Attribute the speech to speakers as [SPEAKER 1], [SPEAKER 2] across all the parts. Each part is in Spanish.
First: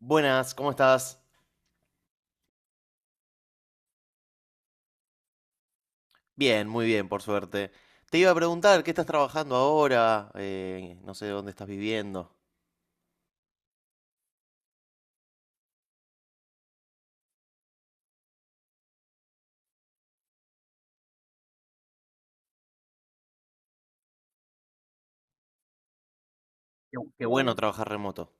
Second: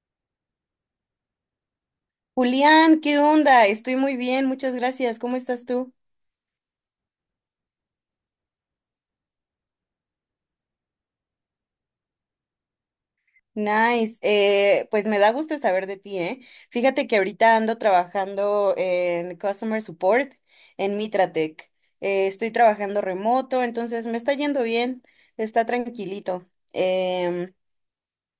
[SPEAKER 1] Buenas, ¿cómo estás?
[SPEAKER 2] Julián, ¿qué onda? Estoy muy bien, muchas gracias. ¿Cómo estás tú?
[SPEAKER 1] Bien, muy bien, por suerte. Te iba a preguntar, ¿qué estás trabajando ahora? No sé dónde estás viviendo.
[SPEAKER 2] Nice. Pues me da gusto saber de ti, ¿eh? Fíjate que ahorita ando trabajando en Customer Support en Mitratec. Estoy trabajando remoto, entonces me está yendo bien, está tranquilito.
[SPEAKER 1] Qué bueno trabajar remoto.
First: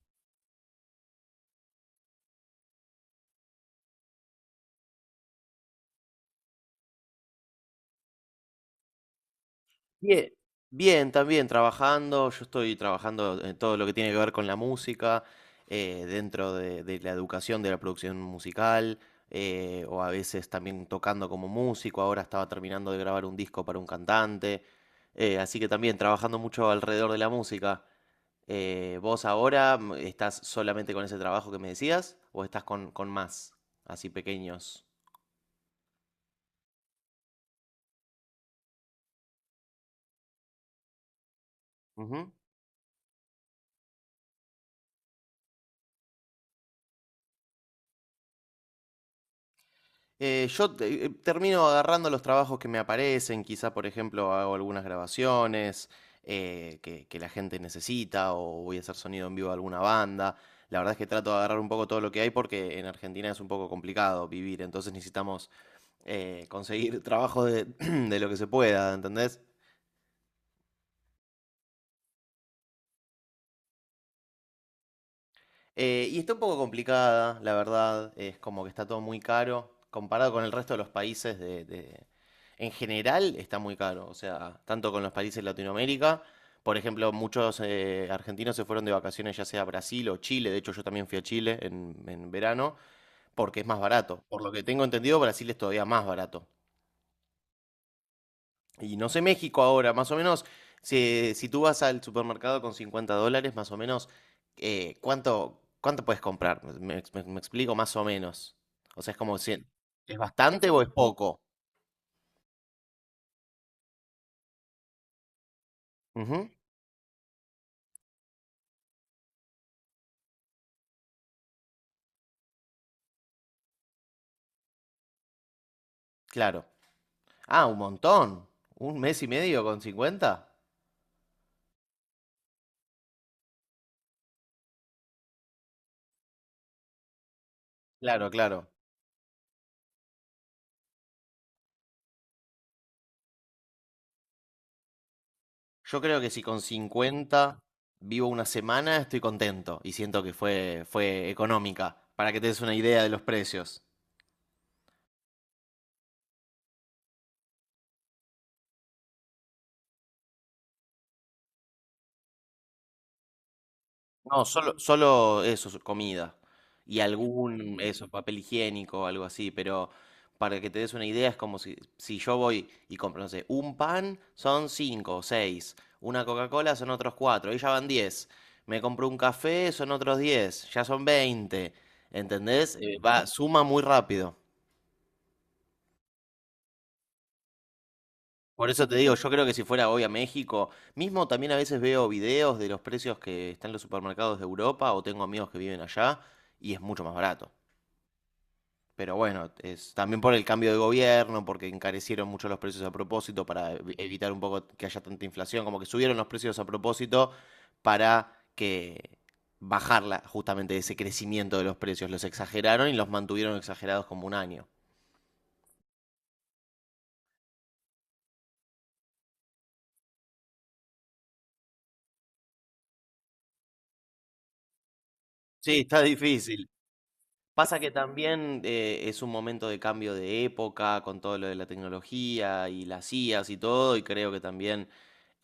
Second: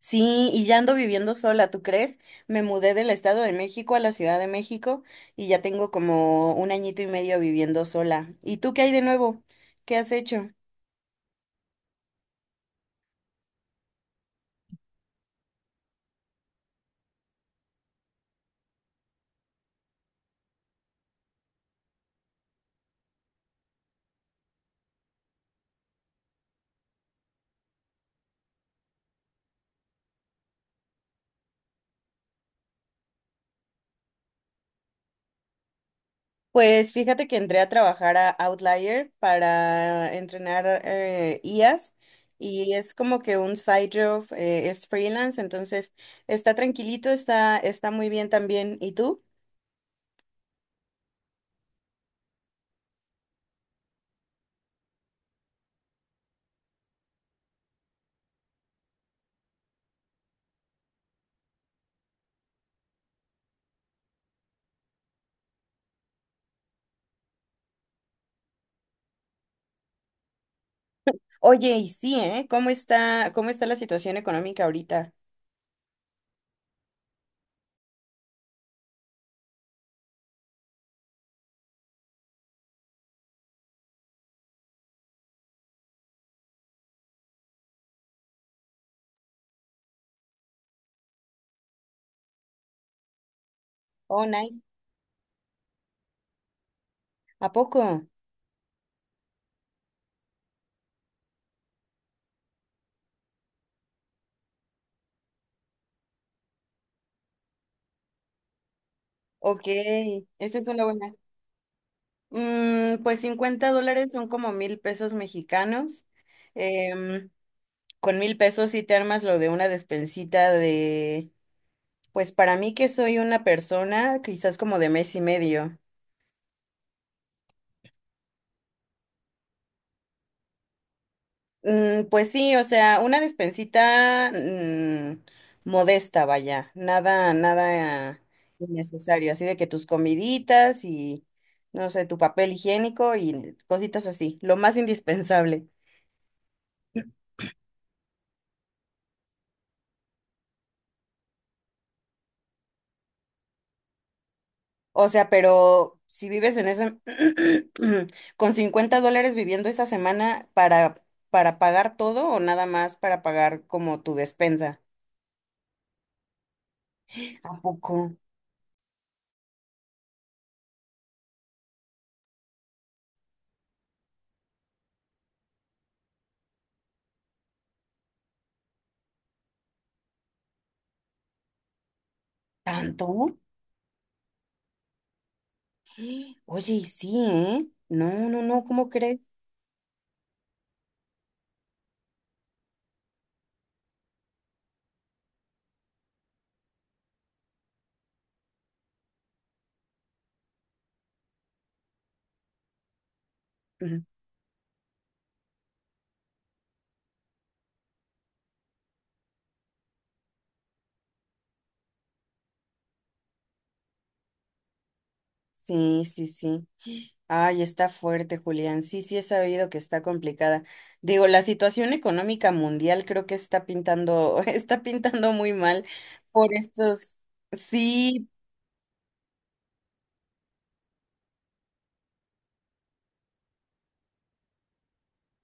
[SPEAKER 2] Sí, y ya ando viviendo sola, ¿tú crees? Me mudé del Estado de México a la Ciudad de México y ya tengo como un añito y medio viviendo sola. ¿Y tú qué hay de nuevo? ¿Qué has
[SPEAKER 1] Bien.
[SPEAKER 2] hecho?
[SPEAKER 1] Bien, también trabajando. Yo estoy trabajando en todo lo que tiene que ver con la música, dentro de la educación, de la producción musical, o a veces también tocando como músico. Ahora estaba terminando de grabar un disco para un cantante. Así que también trabajando mucho alrededor de la música. ¿Vos ahora estás solamente con ese trabajo que me decías o estás con más, así pequeños?
[SPEAKER 2] Pues fíjate que entré a trabajar a Outlier para entrenar IAs,
[SPEAKER 1] Ujú.
[SPEAKER 2] y es como que un side job, es freelance, entonces está tranquilito, está muy bien también. ¿Y tú?
[SPEAKER 1] Termino agarrando los trabajos que me aparecen, quizá por ejemplo hago algunas grabaciones que la gente necesita o voy a hacer sonido en vivo a alguna banda. La verdad es que trato de agarrar un poco todo lo que hay porque en Argentina es un poco complicado vivir, entonces necesitamos conseguir trabajo de, de lo que se pueda, ¿entendés?
[SPEAKER 2] Oye, y sí, ¿eh? ¿Cómo está la situación económica ahorita?
[SPEAKER 1] Y está un poco complicada, la verdad. Es como que está todo muy caro. Comparado con el resto de los países En general está muy caro. O sea, tanto con los países de Latinoamérica. Por ejemplo, muchos argentinos se fueron de vacaciones ya sea a Brasil o Chile. De hecho, yo también fui a Chile en verano porque es más barato.
[SPEAKER 2] Oh,
[SPEAKER 1] Por lo que
[SPEAKER 2] nice.
[SPEAKER 1] tengo entendido, Brasil es todavía más barato.
[SPEAKER 2] ¿A poco?
[SPEAKER 1] Y no sé México ahora, más o menos, si tú vas al supermercado con 50 dólares, más o menos, ¿cuánto puedes comprar? Me explico más o menos. O sea, es como si,
[SPEAKER 2] Ok,
[SPEAKER 1] ¿es
[SPEAKER 2] esa es
[SPEAKER 1] bastante o
[SPEAKER 2] una
[SPEAKER 1] es
[SPEAKER 2] buena.
[SPEAKER 1] poco?
[SPEAKER 2] Mm, pues $50 son como 1,000 pesos mexicanos.
[SPEAKER 1] Ujú,
[SPEAKER 2] Em, con 1,000 pesos sí te armas lo de una despensita de. Pues para mí que soy una persona quizás como de mes y medio.
[SPEAKER 1] claro. Ah, un montón. ¿Un mes y medio con 50?
[SPEAKER 2] Mm, pues sí, o sea, una despensita modesta, vaya, nada, nada
[SPEAKER 1] Claro, claro.
[SPEAKER 2] innecesario, así de que tus comiditas y, no sé, tu papel higiénico y cositas así, lo más indispensable.
[SPEAKER 1] Yo creo que si con 50 vivo una semana, estoy contento y siento que fue económica, para que te des una idea de los precios.
[SPEAKER 2] O sea, pero si vives en ese, con $50 viviendo esa semana para, pagar todo o nada más para pagar como tu
[SPEAKER 1] No,
[SPEAKER 2] despensa.
[SPEAKER 1] solo eso, comida. Y
[SPEAKER 2] ¿A
[SPEAKER 1] algún, eso,
[SPEAKER 2] poco?
[SPEAKER 1] papel higiénico, algo así. Pero para que te des una idea, es como si yo voy y compro, no sé, un pan son cinco o seis. Una Coca-Cola son otros cuatro. Ahí ya van 10. Me compro un café, son otros 10. Ya son 20. ¿Entendés?
[SPEAKER 2] ¿Tanto?
[SPEAKER 1] Va, suma muy rápido.
[SPEAKER 2] Oye, y sí, ¿eh? No, no, no,
[SPEAKER 1] Por eso
[SPEAKER 2] ¿cómo
[SPEAKER 1] te digo,
[SPEAKER 2] crees?
[SPEAKER 1] yo creo que si fuera hoy a México, mismo también a veces veo videos de los precios que están en los supermercados de Europa o tengo amigos que viven allá y es mucho más barato. Pero bueno, es también por el cambio de gobierno, porque encarecieron mucho los precios a propósito para
[SPEAKER 2] Ujú.
[SPEAKER 1] evitar un poco que haya tanta inflación, como que subieron los precios a propósito para que bajarla justamente ese crecimiento de los precios. Los exageraron y los mantuvieron exagerados como un año.
[SPEAKER 2] Sí, sí, sí. Ay, está fuerte, Julián. Sí, sí, he sabido que está complicada. Digo, la situación económica mundial creo que está pintando, está pintando muy
[SPEAKER 1] Sí,
[SPEAKER 2] mal
[SPEAKER 1] está
[SPEAKER 2] por
[SPEAKER 1] difícil.
[SPEAKER 2] estos,
[SPEAKER 1] Pasa que
[SPEAKER 2] sí.
[SPEAKER 1] también es un momento de cambio de época con todo lo de la tecnología y las IAs y todo, y creo que también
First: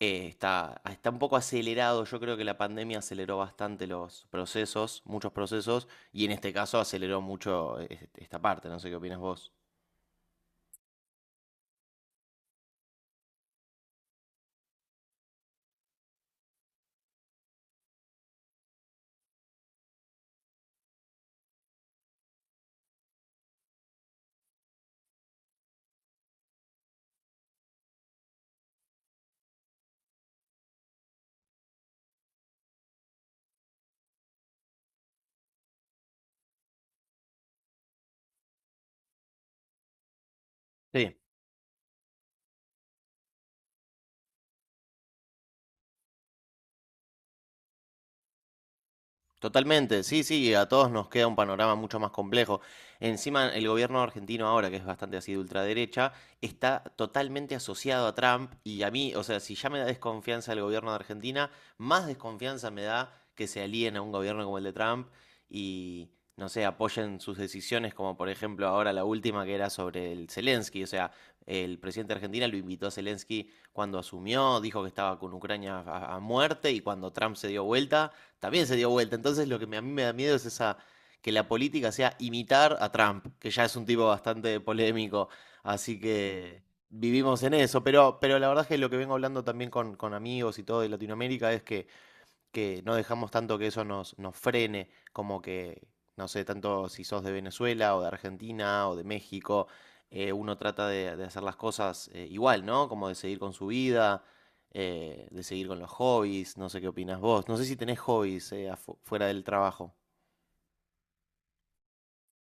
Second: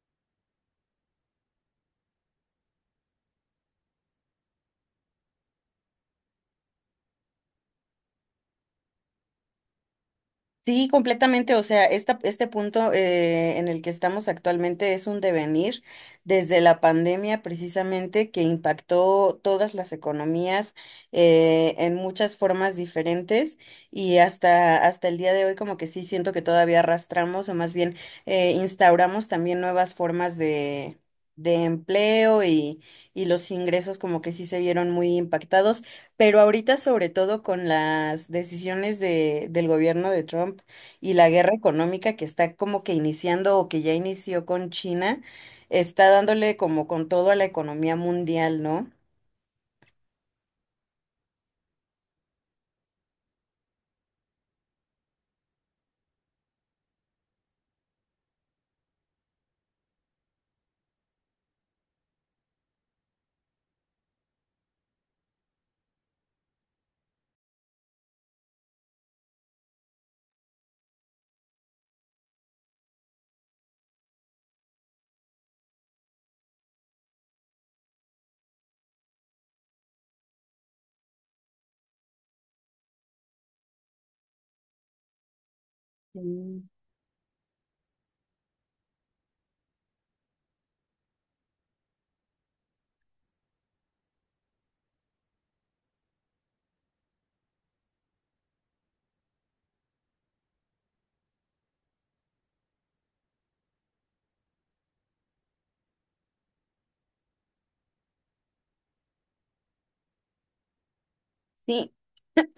[SPEAKER 1] Está un poco acelerado. Yo creo que la pandemia aceleró bastante los procesos, muchos procesos, y en este caso aceleró mucho esta parte. No sé qué opinas vos.
[SPEAKER 2] Sí, completamente. O sea, este punto en el que estamos actualmente es un devenir desde la pandemia precisamente que impactó todas las economías en muchas formas diferentes, y hasta el día de hoy como que sí siento que todavía arrastramos, o más bien instauramos también nuevas formas de empleo, y los ingresos como que sí se vieron muy impactados. Pero ahorita, sobre todo con las decisiones del gobierno de Trump y
[SPEAKER 1] Sí.
[SPEAKER 2] la guerra económica que está como que iniciando o que ya inició con China, está dándole como con todo a la economía mundial, ¿no?
[SPEAKER 1] Totalmente, sí, sí, a todos nos queda un panorama mucho más complejo. Encima, el gobierno argentino ahora, que es bastante así de ultraderecha, está totalmente asociado a Trump y a mí, o sea, si ya me da desconfianza el gobierno de Argentina, más desconfianza me da que se alíen a un gobierno como el de Trump y, no sé, apoyen sus decisiones, como por ejemplo ahora la última que era sobre el Zelensky, o sea, el presidente de Argentina lo invitó a Zelensky cuando asumió, dijo que estaba con Ucrania a muerte y cuando Trump se dio vuelta también se dio vuelta. Entonces lo a mí me da miedo es esa que la política sea imitar a Trump, que ya es un tipo bastante polémico. Así que
[SPEAKER 2] Sí.
[SPEAKER 1] vivimos en eso. Pero la verdad es que lo que vengo hablando también con amigos y todo de Latinoamérica es que no dejamos tanto que eso nos frene, como que, no sé, tanto si sos de Venezuela o de Argentina o de México, uno trata de hacer las cosas igual, ¿no? Como de seguir con su vida, de seguir con los hobbies, no sé qué opinas vos, no sé si tenés hobbies fuera del trabajo.
[SPEAKER 2] Sí,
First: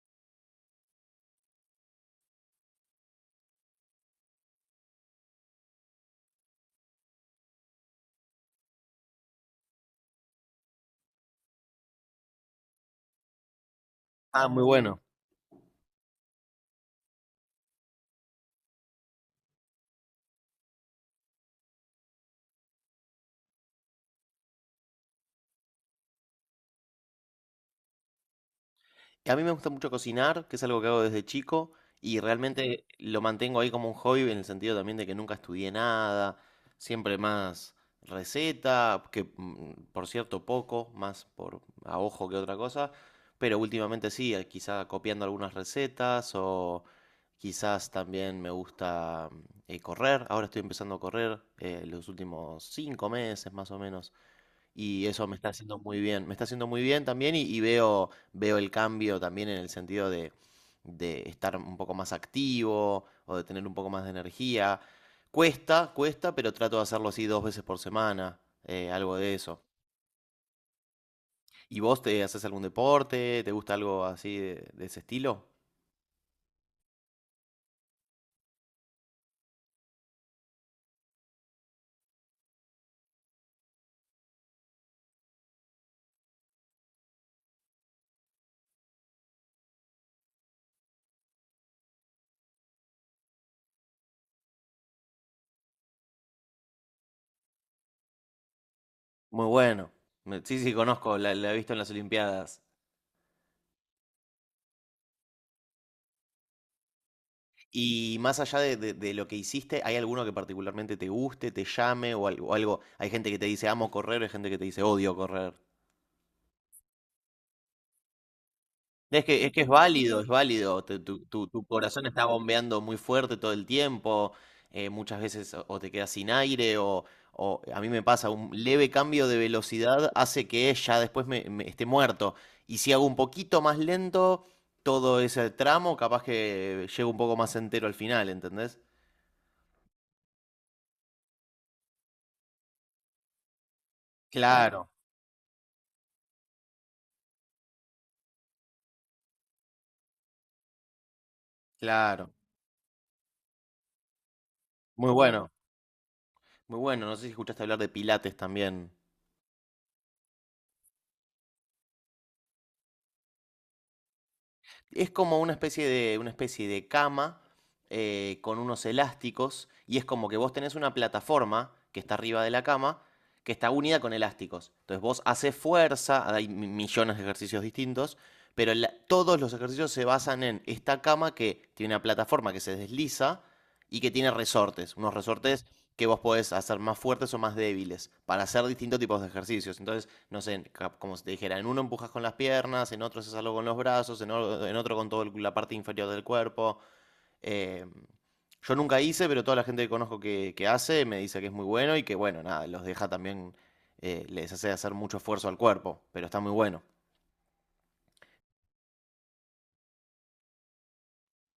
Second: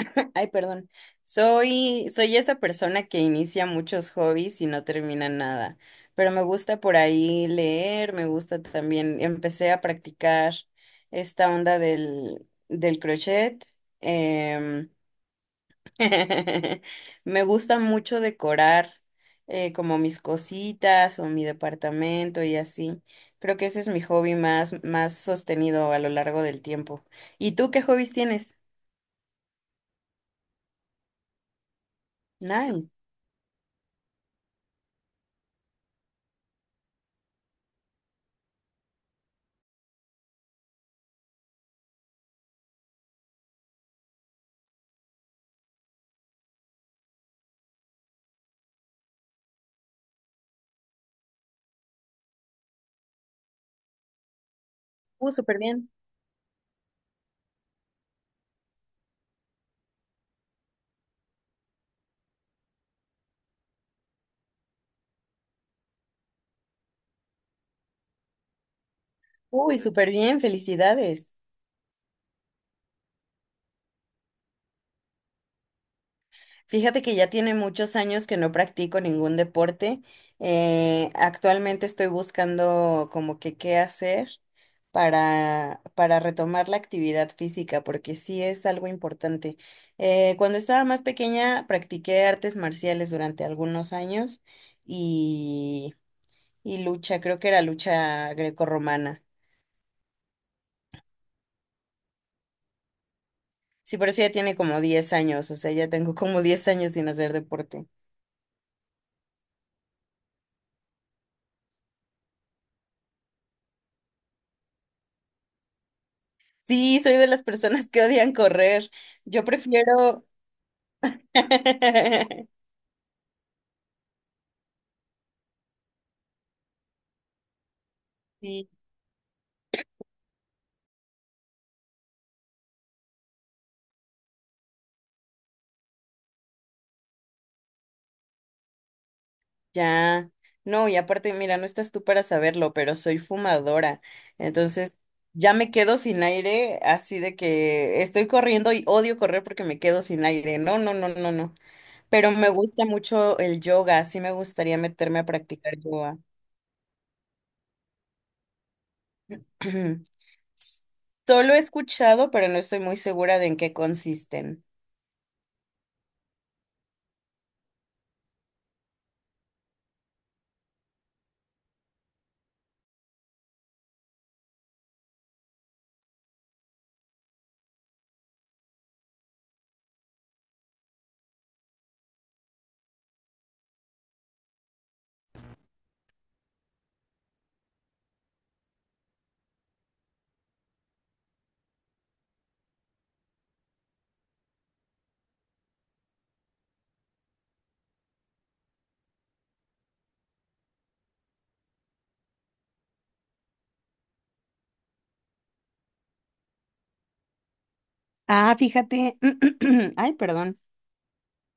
[SPEAKER 2] ay, perdón. Soy esa persona que inicia muchos hobbies y no termina nada, pero me gusta por ahí leer, me gusta también, empecé a practicar esta onda del crochet.
[SPEAKER 1] Ah, muy
[SPEAKER 2] em,
[SPEAKER 1] bueno.
[SPEAKER 2] Me gusta mucho decorar como mis cositas o mi departamento y así. Creo que ese es mi hobby más sostenido a lo largo del tiempo. ¿Y tú qué hobbies tienes?
[SPEAKER 1] A mí me gusta mucho cocinar, que es algo que hago desde chico, y realmente
[SPEAKER 2] Nice.
[SPEAKER 1] lo mantengo ahí como un hobby en el sentido también de que nunca estudié nada, siempre más receta, que por cierto poco, más por a ojo que otra cosa, pero últimamente sí, quizá copiando algunas recetas o quizás también me gusta correr, ahora estoy empezando a correr los últimos 5 meses más o menos. Y eso me está
[SPEAKER 2] Súper
[SPEAKER 1] haciendo
[SPEAKER 2] bien.
[SPEAKER 1] muy bien, me está haciendo muy bien también y veo el cambio también en el sentido de estar un poco más activo o de tener un poco más de energía. Cuesta, cuesta, pero trato de hacerlo así dos veces por semana, algo de eso.
[SPEAKER 2] Uy, súper bien, felicidades.
[SPEAKER 1] ¿Y vos te haces algún deporte? ¿Te gusta algo así de ese estilo?
[SPEAKER 2] Fíjate que ya tiene muchos años que no practico ningún deporte. Actualmente estoy buscando como que qué hacer para, retomar la actividad física, porque sí es algo importante. Cuando estaba más pequeña practiqué artes marciales durante algunos años y, y lucha, creo que era lucha grecorromana.
[SPEAKER 1] Muy bueno. Sí, sí, conozco, la he visto en las Olimpiadas.
[SPEAKER 2] Sí, pero eso ya tiene como 10 años, o sea, ya tengo como 10 años sin hacer deporte.
[SPEAKER 1] Y más allá de lo que hiciste, ¿hay alguno que particularmente te guste, te llame o algo? Hay gente que te dice amo correr, hay gente que te dice odio correr.
[SPEAKER 2] Sí, soy de las personas que odian correr.
[SPEAKER 1] Es que,
[SPEAKER 2] Yo
[SPEAKER 1] es que es válido, es
[SPEAKER 2] prefiero...
[SPEAKER 1] válido. Tu corazón está bombeando muy fuerte todo el tiempo. Muchas veces o te quedas sin aire o a mí me pasa, un
[SPEAKER 2] Sí,
[SPEAKER 1] leve cambio de velocidad hace que ya después me esté muerto. Y si hago un poquito más lento todo ese tramo, capaz que llego un poco más entero al final, ¿entendés?
[SPEAKER 2] ya. No, y aparte, mira, no estás tú para saberlo, pero soy fumadora.
[SPEAKER 1] Claro,
[SPEAKER 2] Entonces, ya me quedo sin aire, así de que estoy corriendo y odio correr porque me quedo sin aire. No, no, no, no, no. Pero
[SPEAKER 1] claro.
[SPEAKER 2] me gusta mucho el yoga, sí me gustaría
[SPEAKER 1] Muy
[SPEAKER 2] meterme a
[SPEAKER 1] bueno,
[SPEAKER 2] practicar yoga.
[SPEAKER 1] muy bueno. No sé si escuchaste hablar de Pilates también.
[SPEAKER 2] Solo he escuchado, pero no estoy muy segura de en qué consisten.
[SPEAKER 1] Es como una especie de cama con unos elásticos y es como que vos tenés una plataforma que está arriba de la cama que está unida con elásticos. Entonces vos haces fuerza, hay millones de ejercicios distintos, pero todos los ejercicios se basan en esta cama que tiene una plataforma que se desliza y que tiene resortes, unos resortes que vos podés hacer más fuertes o más débiles para hacer distintos tipos de ejercicios. Entonces no sé, como si te dijera, en uno empujas con las piernas, en otro haces algo con los brazos, en otro con toda la parte inferior del cuerpo. eh, yo nunca hice, pero toda la gente que conozco que hace me dice que es muy bueno y que, bueno, nada, los deja también, les hace hacer mucho esfuerzo al cuerpo, pero está muy bueno.
[SPEAKER 2] Ah, fíjate. Ay, perdón.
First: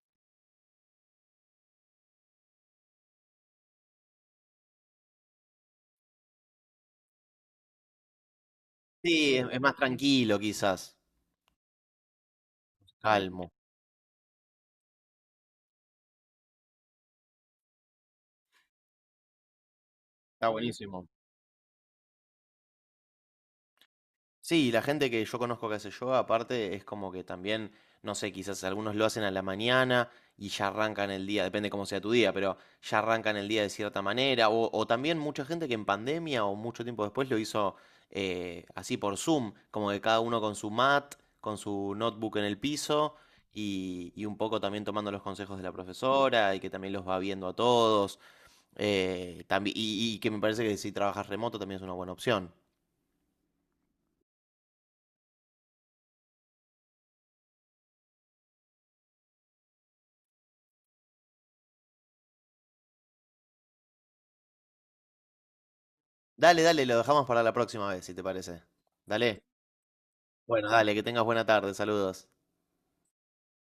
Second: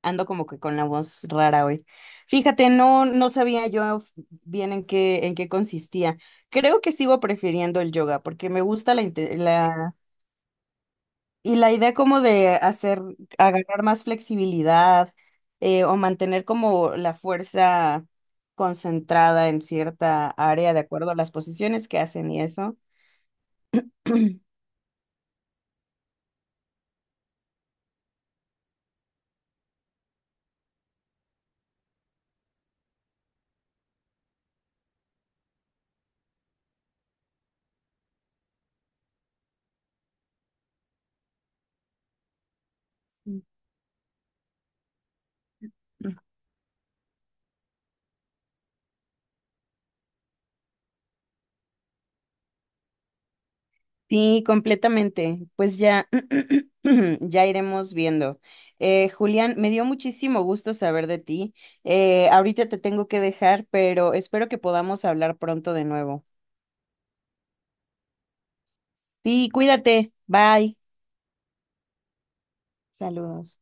[SPEAKER 2] Ando como que con la voz rara hoy. Fíjate, no, no sabía yo bien en qué consistía. Creo que sigo prefiriendo el yoga porque me gusta la,
[SPEAKER 1] Sí,
[SPEAKER 2] inte-
[SPEAKER 1] es más
[SPEAKER 2] la
[SPEAKER 1] tranquilo quizás,
[SPEAKER 2] y la idea como de hacer,
[SPEAKER 1] calmo.
[SPEAKER 2] agarrar más flexibilidad, o mantener como la fuerza concentrada en cierta
[SPEAKER 1] Está
[SPEAKER 2] área de
[SPEAKER 1] buenísimo.
[SPEAKER 2] acuerdo a las posiciones que hacen y eso.
[SPEAKER 1] Sí, la gente que yo conozco que hace yoga, aparte, es como que también, no sé, quizás algunos lo hacen a la mañana y ya arrancan el día, depende cómo sea tu día, pero ya arrancan el día de cierta manera. O también mucha gente que en pandemia o mucho tiempo después lo hizo así por Zoom, como que cada uno con su mat, con su notebook en el piso y un poco también tomando los consejos de la profesora y que también los va viendo a todos. Y que me parece que si trabajas remoto también es una buena opción.
[SPEAKER 2] Sí, completamente. Pues ya, ya iremos viendo. Julián, me dio muchísimo gusto saber de ti. Ahorita te tengo que dejar, pero espero que podamos hablar pronto de nuevo.
[SPEAKER 1] Dale, dale, lo dejamos para la próxima vez, si te parece. Dale.
[SPEAKER 2] Sí, cuídate.
[SPEAKER 1] Bueno,
[SPEAKER 2] Bye.
[SPEAKER 1] dale, que tengas buena tarde, saludos.
[SPEAKER 2] Saludos.